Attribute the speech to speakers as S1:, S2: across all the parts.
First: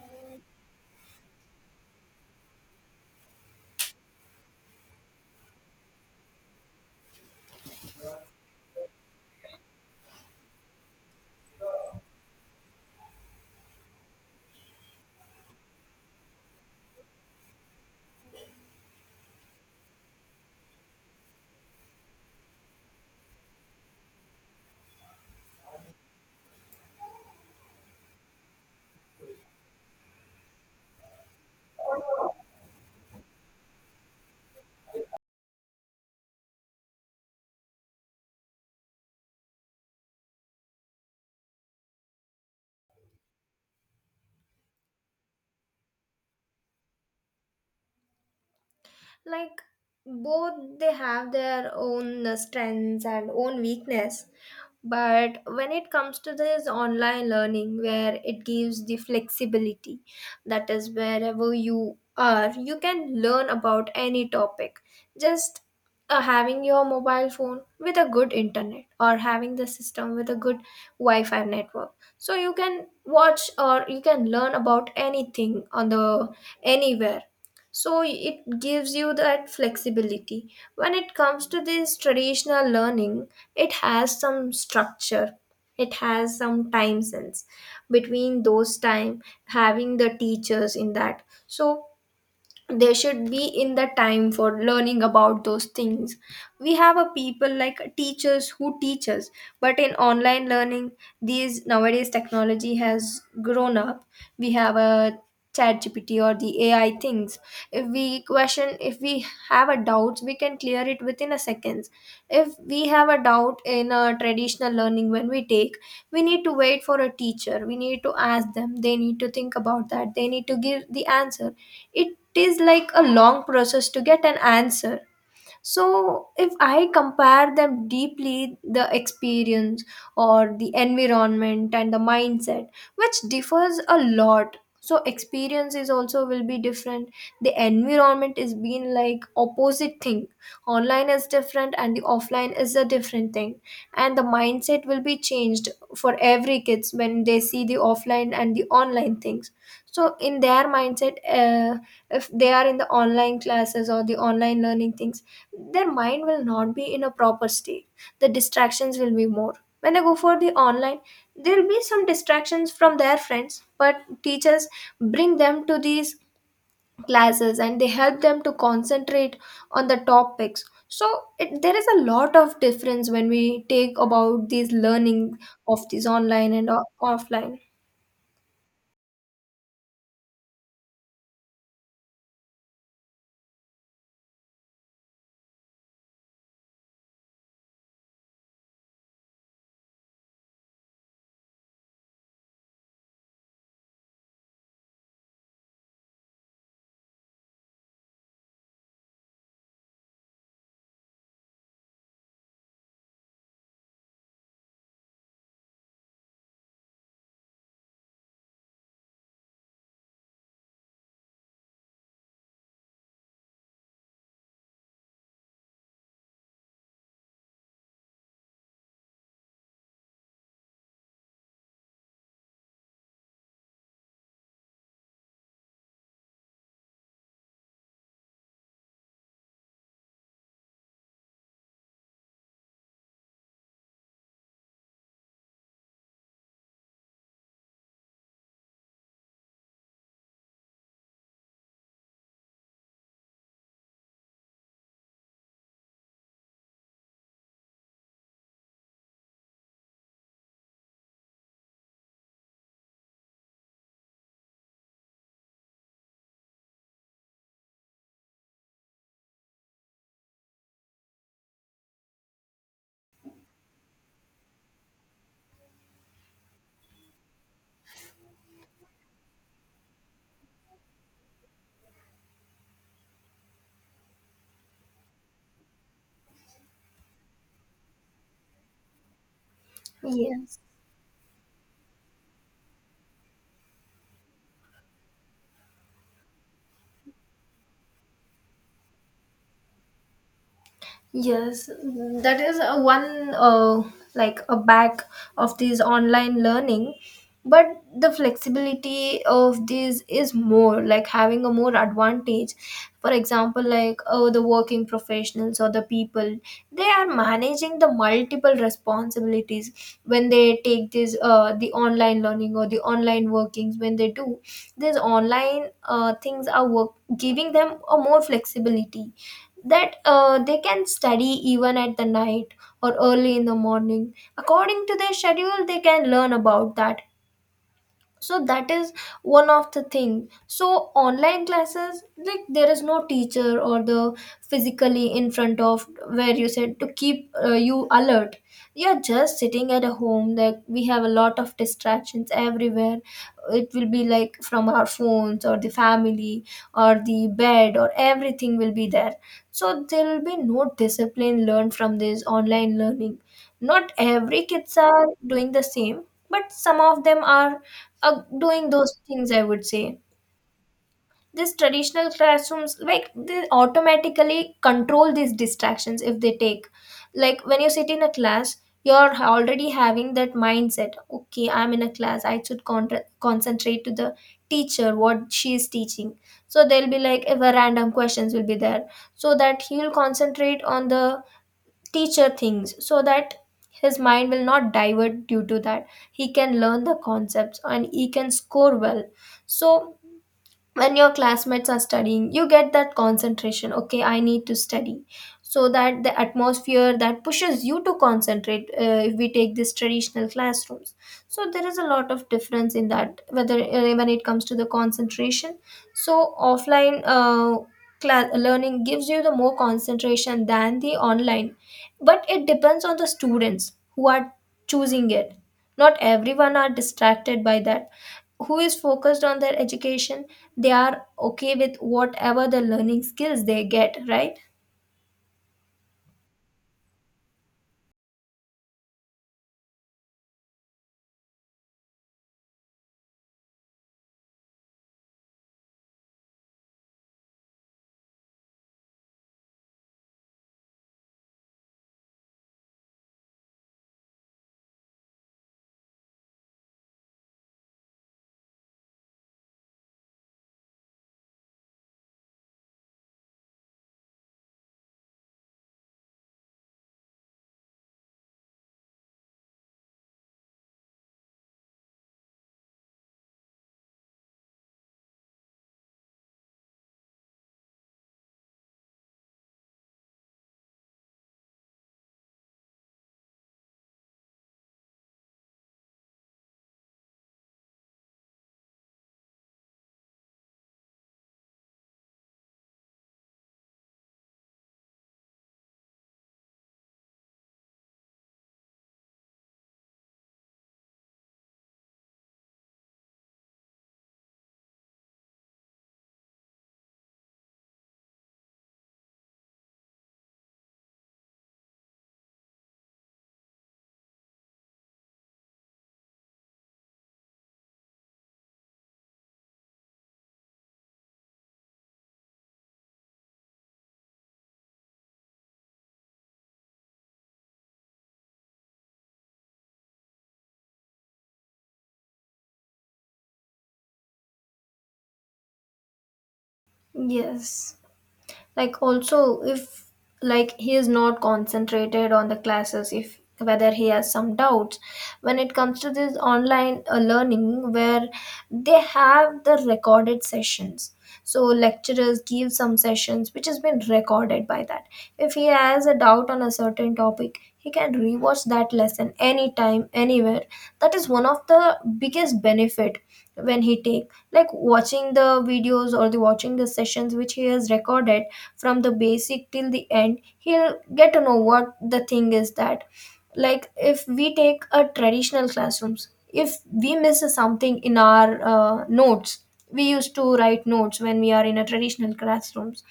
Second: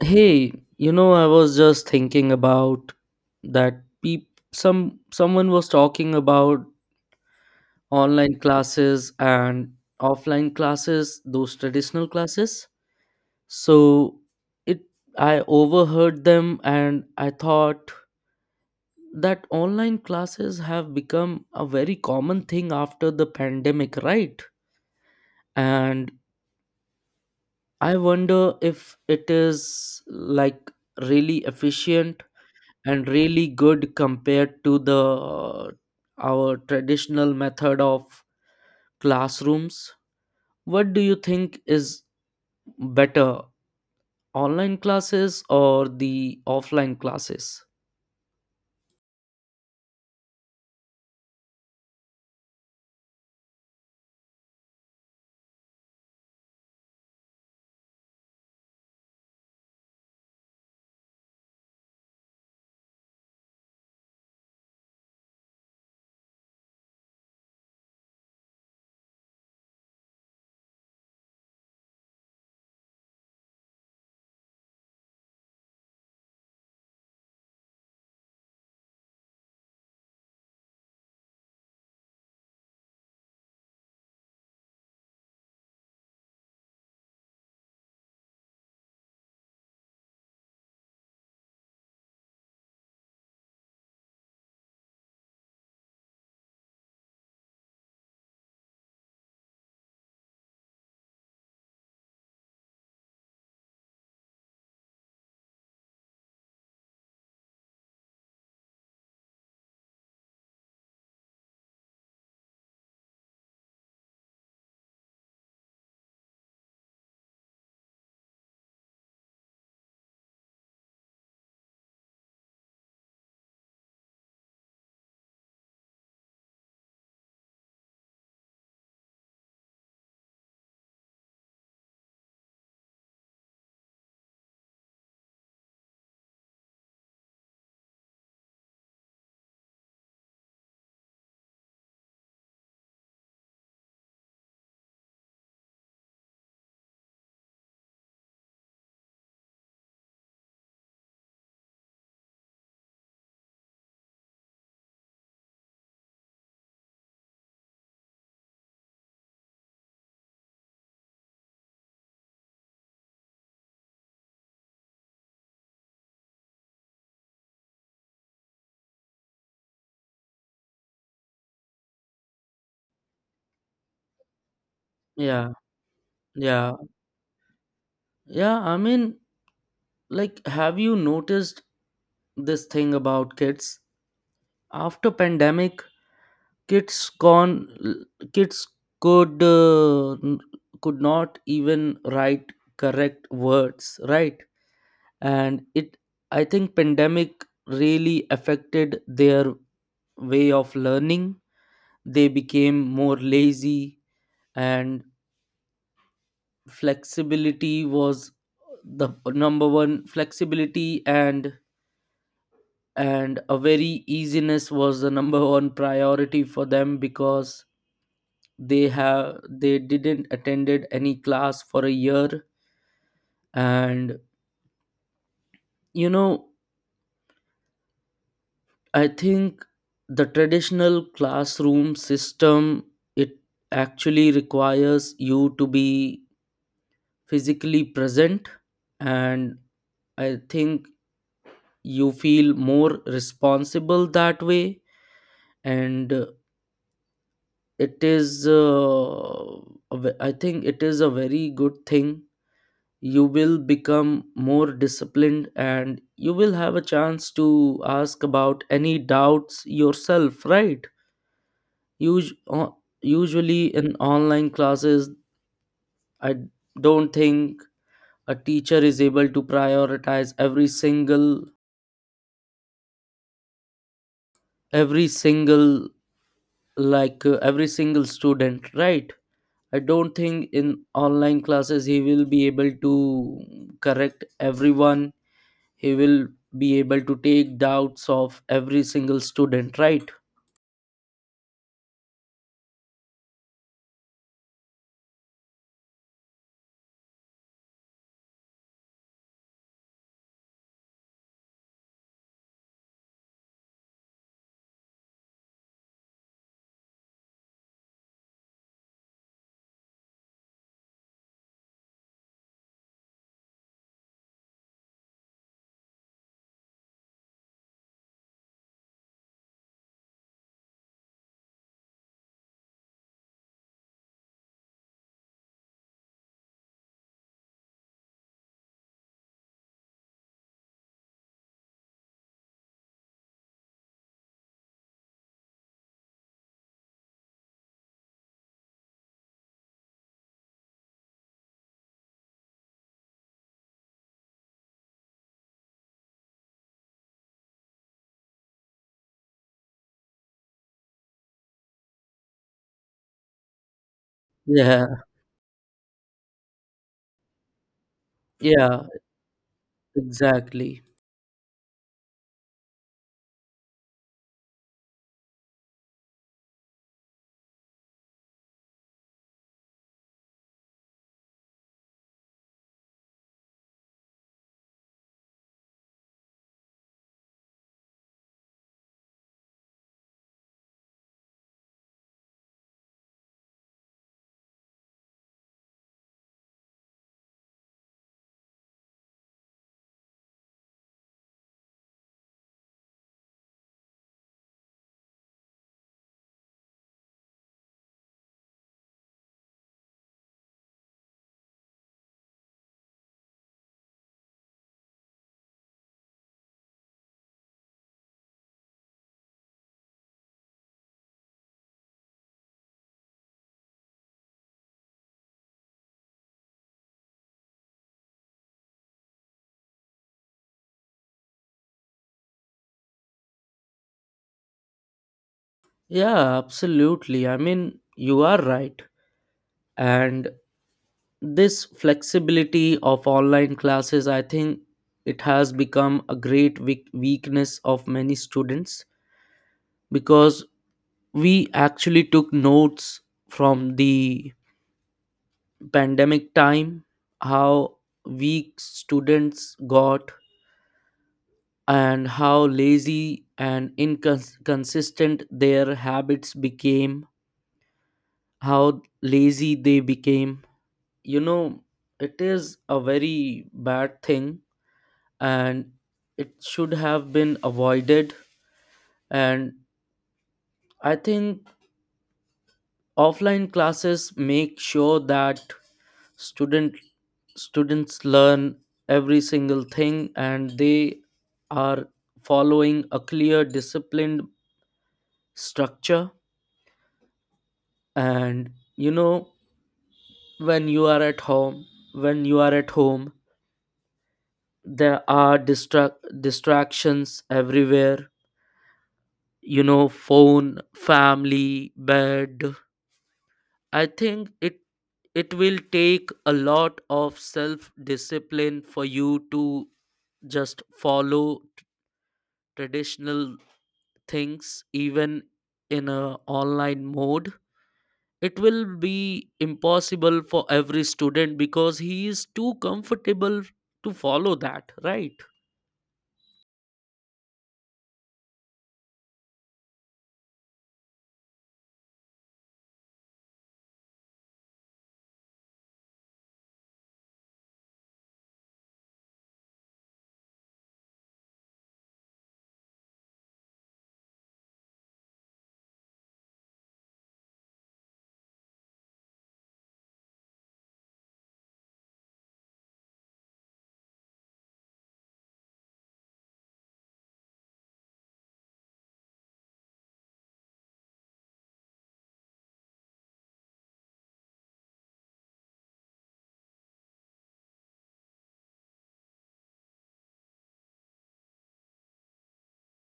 S1: Hey, you know, I was just thinking about that peep some someone was talking about online classes and offline classes, those traditional classes. So it I overheard them and I thought that online classes have become a very common thing after the pandemic, right? And I wonder if it is like really efficient and really good compared to the our traditional method of classrooms. What do you think is better, online classes or the offline classes?
S2: Like both, they have their own strengths and own weakness. But when it comes to this online learning where it gives the flexibility, that is, wherever you are you can learn about any topic just having your mobile phone with a good internet or having the system with a good wi-fi network. So you can watch or you can learn about anything on the anywhere, so it gives you that flexibility. When it comes to this traditional learning, it has some structure, it has some time sense, between those time having the teachers in that, so they should be in the time for learning about those things. We have a people like teachers who teach us, but in online learning, these nowadays technology has grown up, we have a chat gpt or the ai things. If we question, if we have a doubt, we can clear it within a seconds. If we have a doubt in a traditional learning when we take, we need to wait for a teacher, we need to ask them, they need to think about that, they need to give the answer. It is like a long process to get an answer. So if I compare them deeply, the experience or the environment and the mindset, which differs a lot, so experiences also will be different. The environment is being like opposite thing, online is different and the offline is a different thing, and the mindset will be changed for every kids when they see the offline and the online things. So in their mindset, if they are in the online classes or the online learning things, their mind will not be in a proper state, the distractions will be more. When they go for the online, there will be some distractions from their friends, but teachers bring them to these classes and they help them to concentrate on the topics. So there is a lot of difference when we take about these learning
S1: Yeah.
S2: of these online and
S1: yeah
S2: offline.
S1: yeah I mean, like, have you noticed this thing about kids after pandemic? Kids could uh, n- could not even write correct words, right? And it I think pandemic really affected their way of learning. They became more lazy, and flexibility was the number one flexibility, and a very easiness was the number one priority for them, because they didn't attended any class for a year. And, you know, I think the traditional classroom system, it actually requires you to be physically present, and I think you feel more responsible that way. And it is a ve- I think it is a very good thing. You will become more disciplined and you will have a chance to ask about any doubts yourself, right? Us- uh, Usually in online classes, I don't think a teacher is able to prioritize every single every single student, right? I don't think
S2: Yes.
S1: in online classes he will be able to correct everyone. He will be able to take doubts of every single student, right?
S2: Yes, that is a one, like a back of these online learning, but the flexibility of these is more like having a more advantage. For example, like oh, the working professionals or the people, they are managing the multiple responsibilities when they take this the online learning or the online workings when they do. These online things are work giving them a more flexibility, that they can study even at the night or early in the morning according to their schedule they can learn about that. So that is one of the thing. So online classes, like there is no teacher or the physically in front of where you said to keep you alert, you're just sitting at a home that we have a lot of distractions everywhere. It will be like from our phones or the family or the bed or everything will be there. So there will be no discipline learned from this online learning. Not every kids
S1: Yeah.
S2: are doing the same, but some of them are doing
S1: yeah
S2: those things, I would say.
S1: exactly
S2: These traditional classrooms, like they automatically control these distractions if they take, like when you sit in a class, you're already having that mindset, okay, I'm in a class I should concentrate to the teacher what she is teaching. So there'll be like ever random questions will be there, so that he'll concentrate on the teacher things, so that his mind will not divert due to that, he can learn the concepts and he can score well. So when your classmates are studying, you get that concentration, okay, I need to study. So that the atmosphere that pushes you to concentrate, if we take this traditional classrooms. So there is a lot of difference in that whether, when it comes to the concentration, so offline class learning gives you the more concentration than the online. But it depends on the students who are choosing it. Not everyone are distracted by that. Who is focused on their education, they are okay with whatever the learning skills they get, right?
S1: Yeah, absolutely. I mean, you are right. And this flexibility of online classes, I think, it has become a great weakness of many students, because we actually took notes from the pandemic time how weak students got, and how lazy and inconsistent their habits became, how lazy they became. You know, it is a very bad thing and it should have been avoided. And I think offline classes make sure that student students learn every single thing and they are following a clear disciplined structure. And, you know, when you are at home, when you are at home, there are distractions everywhere. You know, phone, family, bed. I think it will take a lot of self discipline for you to just follow traditional things. Even in a online mode, it will be impossible for every student because he is too comfortable to follow that, right?
S2: Yes. Like also if, like he is not concentrated on the classes, if whether he has some doubts, when it comes to this online learning, where they have the recorded sessions, so lecturers give some sessions which has been recorded by that. If he has a doubt on a certain topic, he can rewatch that lesson anytime anywhere. That is one of the biggest benefit. When he take like watching the videos or the watching the sessions which he has recorded, from the basic till the end, he'll get to know what the thing is that. Like if we take a traditional classrooms, if we miss something in our notes, we used to write notes when we are in a traditional classrooms,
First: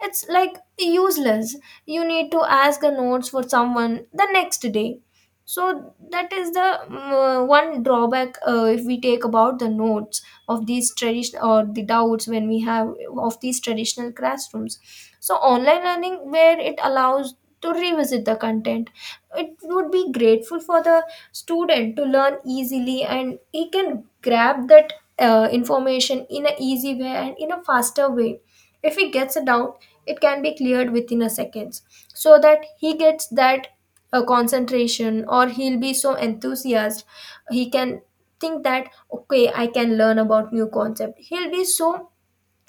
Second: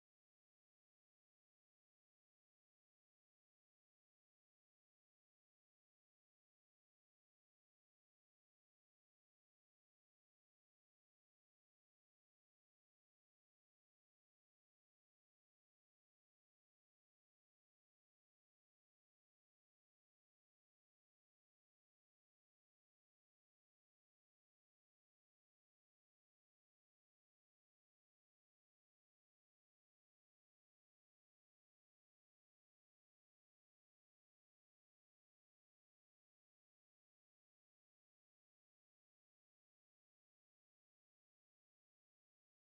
S2: it's like useless. You need to ask the notes for someone the next day. So that is the one drawback if we take about the notes of these traditional, or the doubts when we have, of these traditional classrooms. So online learning where it allows to revisit the content. It would be grateful for the student to learn easily and he can grab that information in an easy way and in a faster way. If he gets a doubt, it can be cleared within a seconds, so that he gets that concentration, or he'll be so enthusiastic, he can think that okay, I can learn about new concept, he'll be so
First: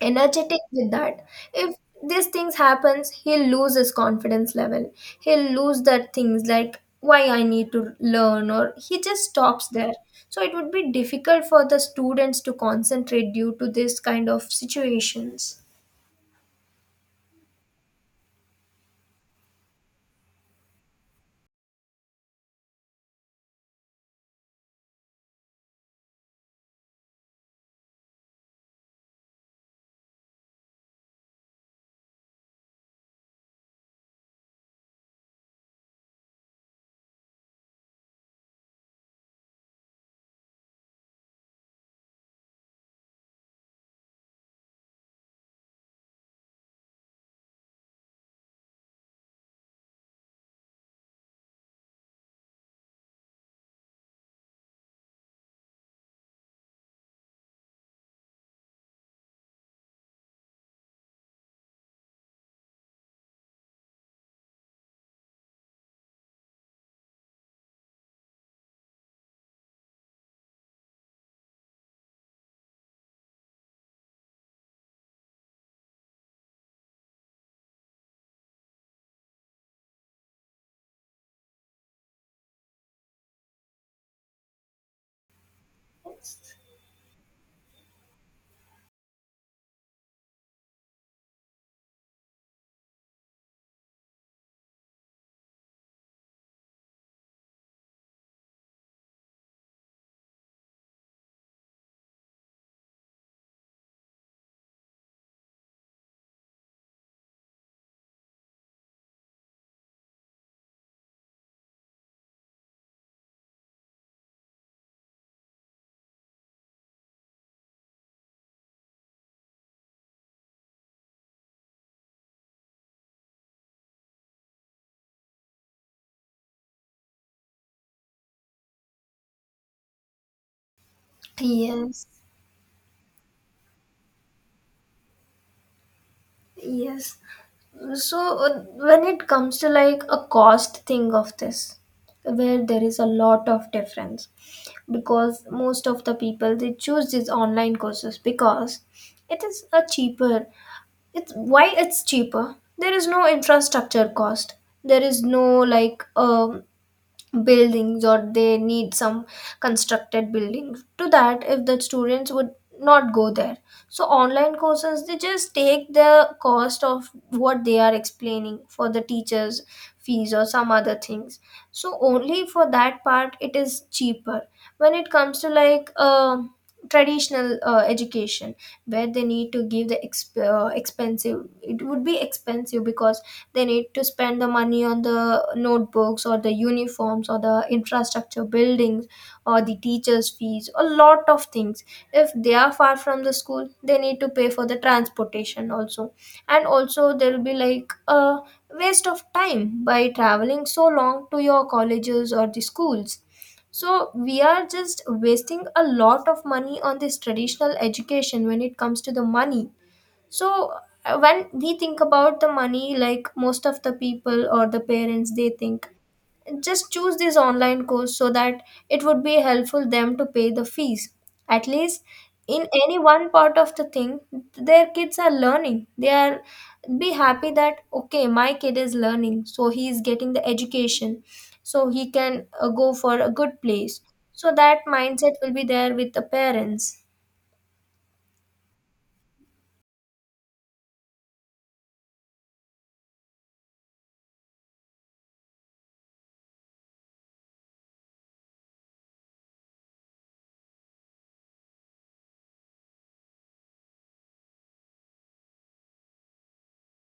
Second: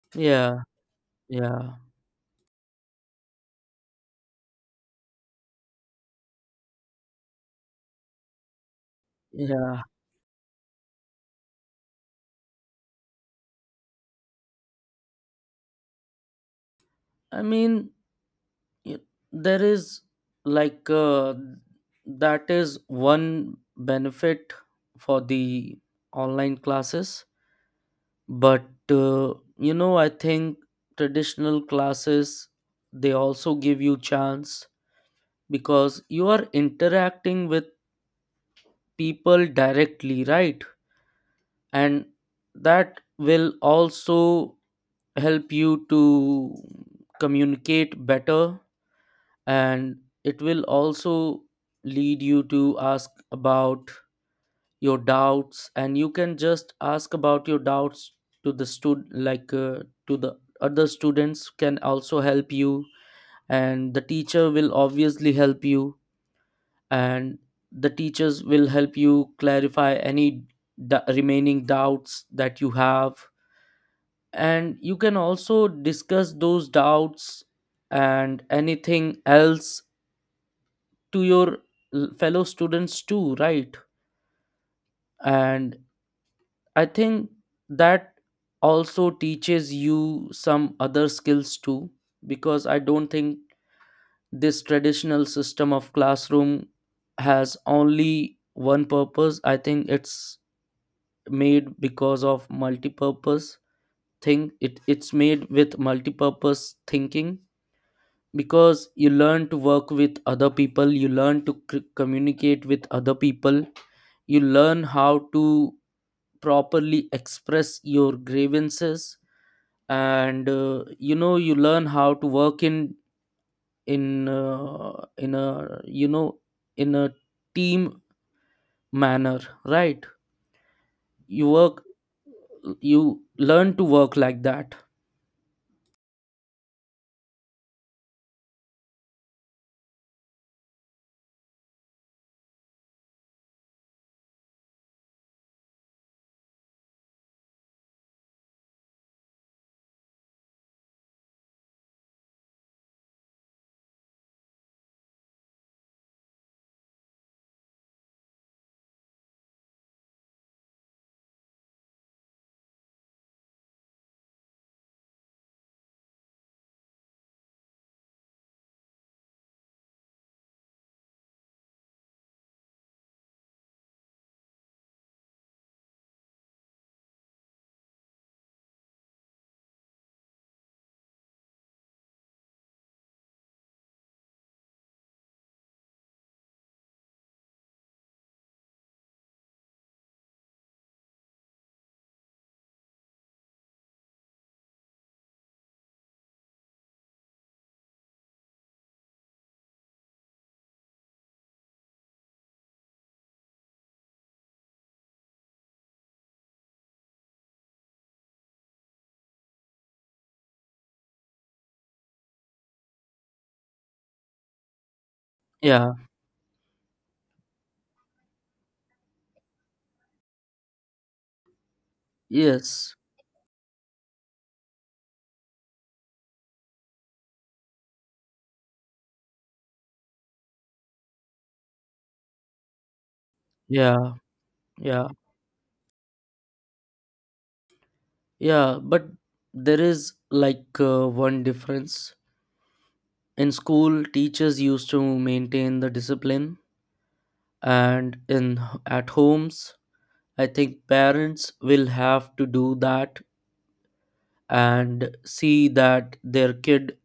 S2: energetic
S1: Yeah.
S2: with that. If
S1: Yeah.
S2: these things happens, he'll lose his confidence level, he'll lose that things, like why I need to learn, or he just stops
S1: yeah
S2: there. So it would be difficult for the students to concentrate due to this kind of situations.
S1: i mean yeah, there is like, that is one benefit for the online classes. But, uh, you know, I think traditional classes, they also give you chance, because you are interacting with people directly, right? And that will also help you to communicate better, and it will also lead you to ask about your doubts. And you can just ask about your doubts to the stud like to the other students, can also help you, and the teacher will obviously help you. And the teachers will help you clarify any remaining doubts that you have, and you can also discuss those doubts and anything else to your fellow students too, right? And I think that also teaches you some other skills too, because I don't think this traditional system of classroom has only one purpose. I think it's made because of multi-purpose thing. It's made with multi-purpose thinking, because you learn to work with other people, you learn to communicate with other people, you learn how to properly express your grievances. And, you know, you learn how to work in a you know in a team manner, right? You work
S2: Yes.
S1: you learn to work like that.
S2: Yes. So when it comes to like a cost thing of this, where there is a lot of difference, because most of the people they choose these online courses because it is a cheaper. It's why it's cheaper, there is no infrastructure cost, there is no like buildings or they need some constructed buildings to that if the students would not go there. So online courses, they just take the cost of what they are explaining, for the teachers fees or some other things. So only for that part it is cheaper. When it comes to like traditional education, where they need to give the expensive, it would be expensive because they need to spend the money on the notebooks or the uniforms or the infrastructure buildings or the teachers fees, a lot of things. If they are far from the school, they need to pay for the transportation also. And also there will be like a waste of time by traveling so long to your colleges or the schools. So we are just wasting a lot of money on this traditional education when it comes to the money. So when we think about the money, like most of the people or the parents, they think
S1: Yeah.
S2: just choose this online course so that it would be helpful them to pay the fees. At least in
S1: Yes.
S2: any one part of the thing, their kids are learning. They are be happy that okay, my kid is learning, so he is getting the education, so he can go for a good place.
S1: Yeah.
S2: So that
S1: Yeah.
S2: mindset will be there with the parents.
S1: Yeah, but there is like, one difference. In school, teachers used to maintain the discipline, and in at homes, I think parents will have to do that and see that their kid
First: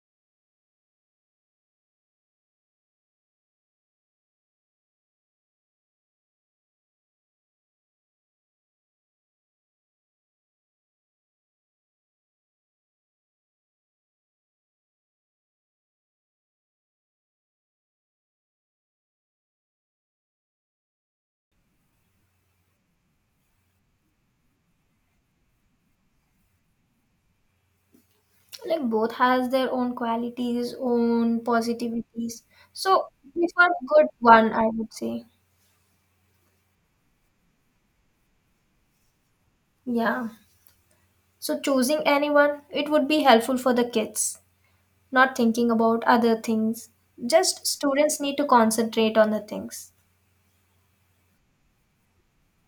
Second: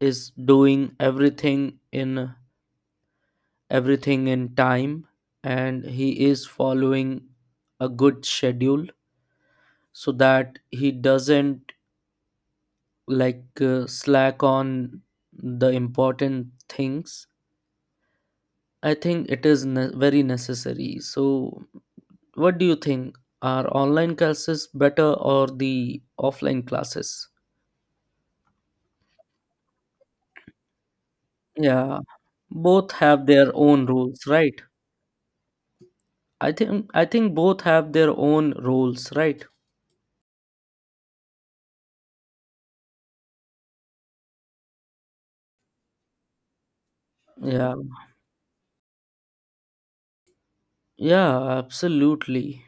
S1: is doing everything in time, and he is following a good schedule so that he doesn't like, slack on the important things. I think it is very necessary. So, what do you think? Are online classes better or the offline classes?
S2: Like both has their own qualities, own
S1: Yeah,
S2: positivities,
S1: both
S2: so
S1: have their
S2: prefer
S1: own
S2: good
S1: rules,
S2: one,
S1: right?
S2: I would say.
S1: I think both have their own roles, right?
S2: Yeah. So choosing anyone it would be helpful for the kids, not thinking about other things, just
S1: Yeah,
S2: students need to concentrate on the things.
S1: yeah, absolutely.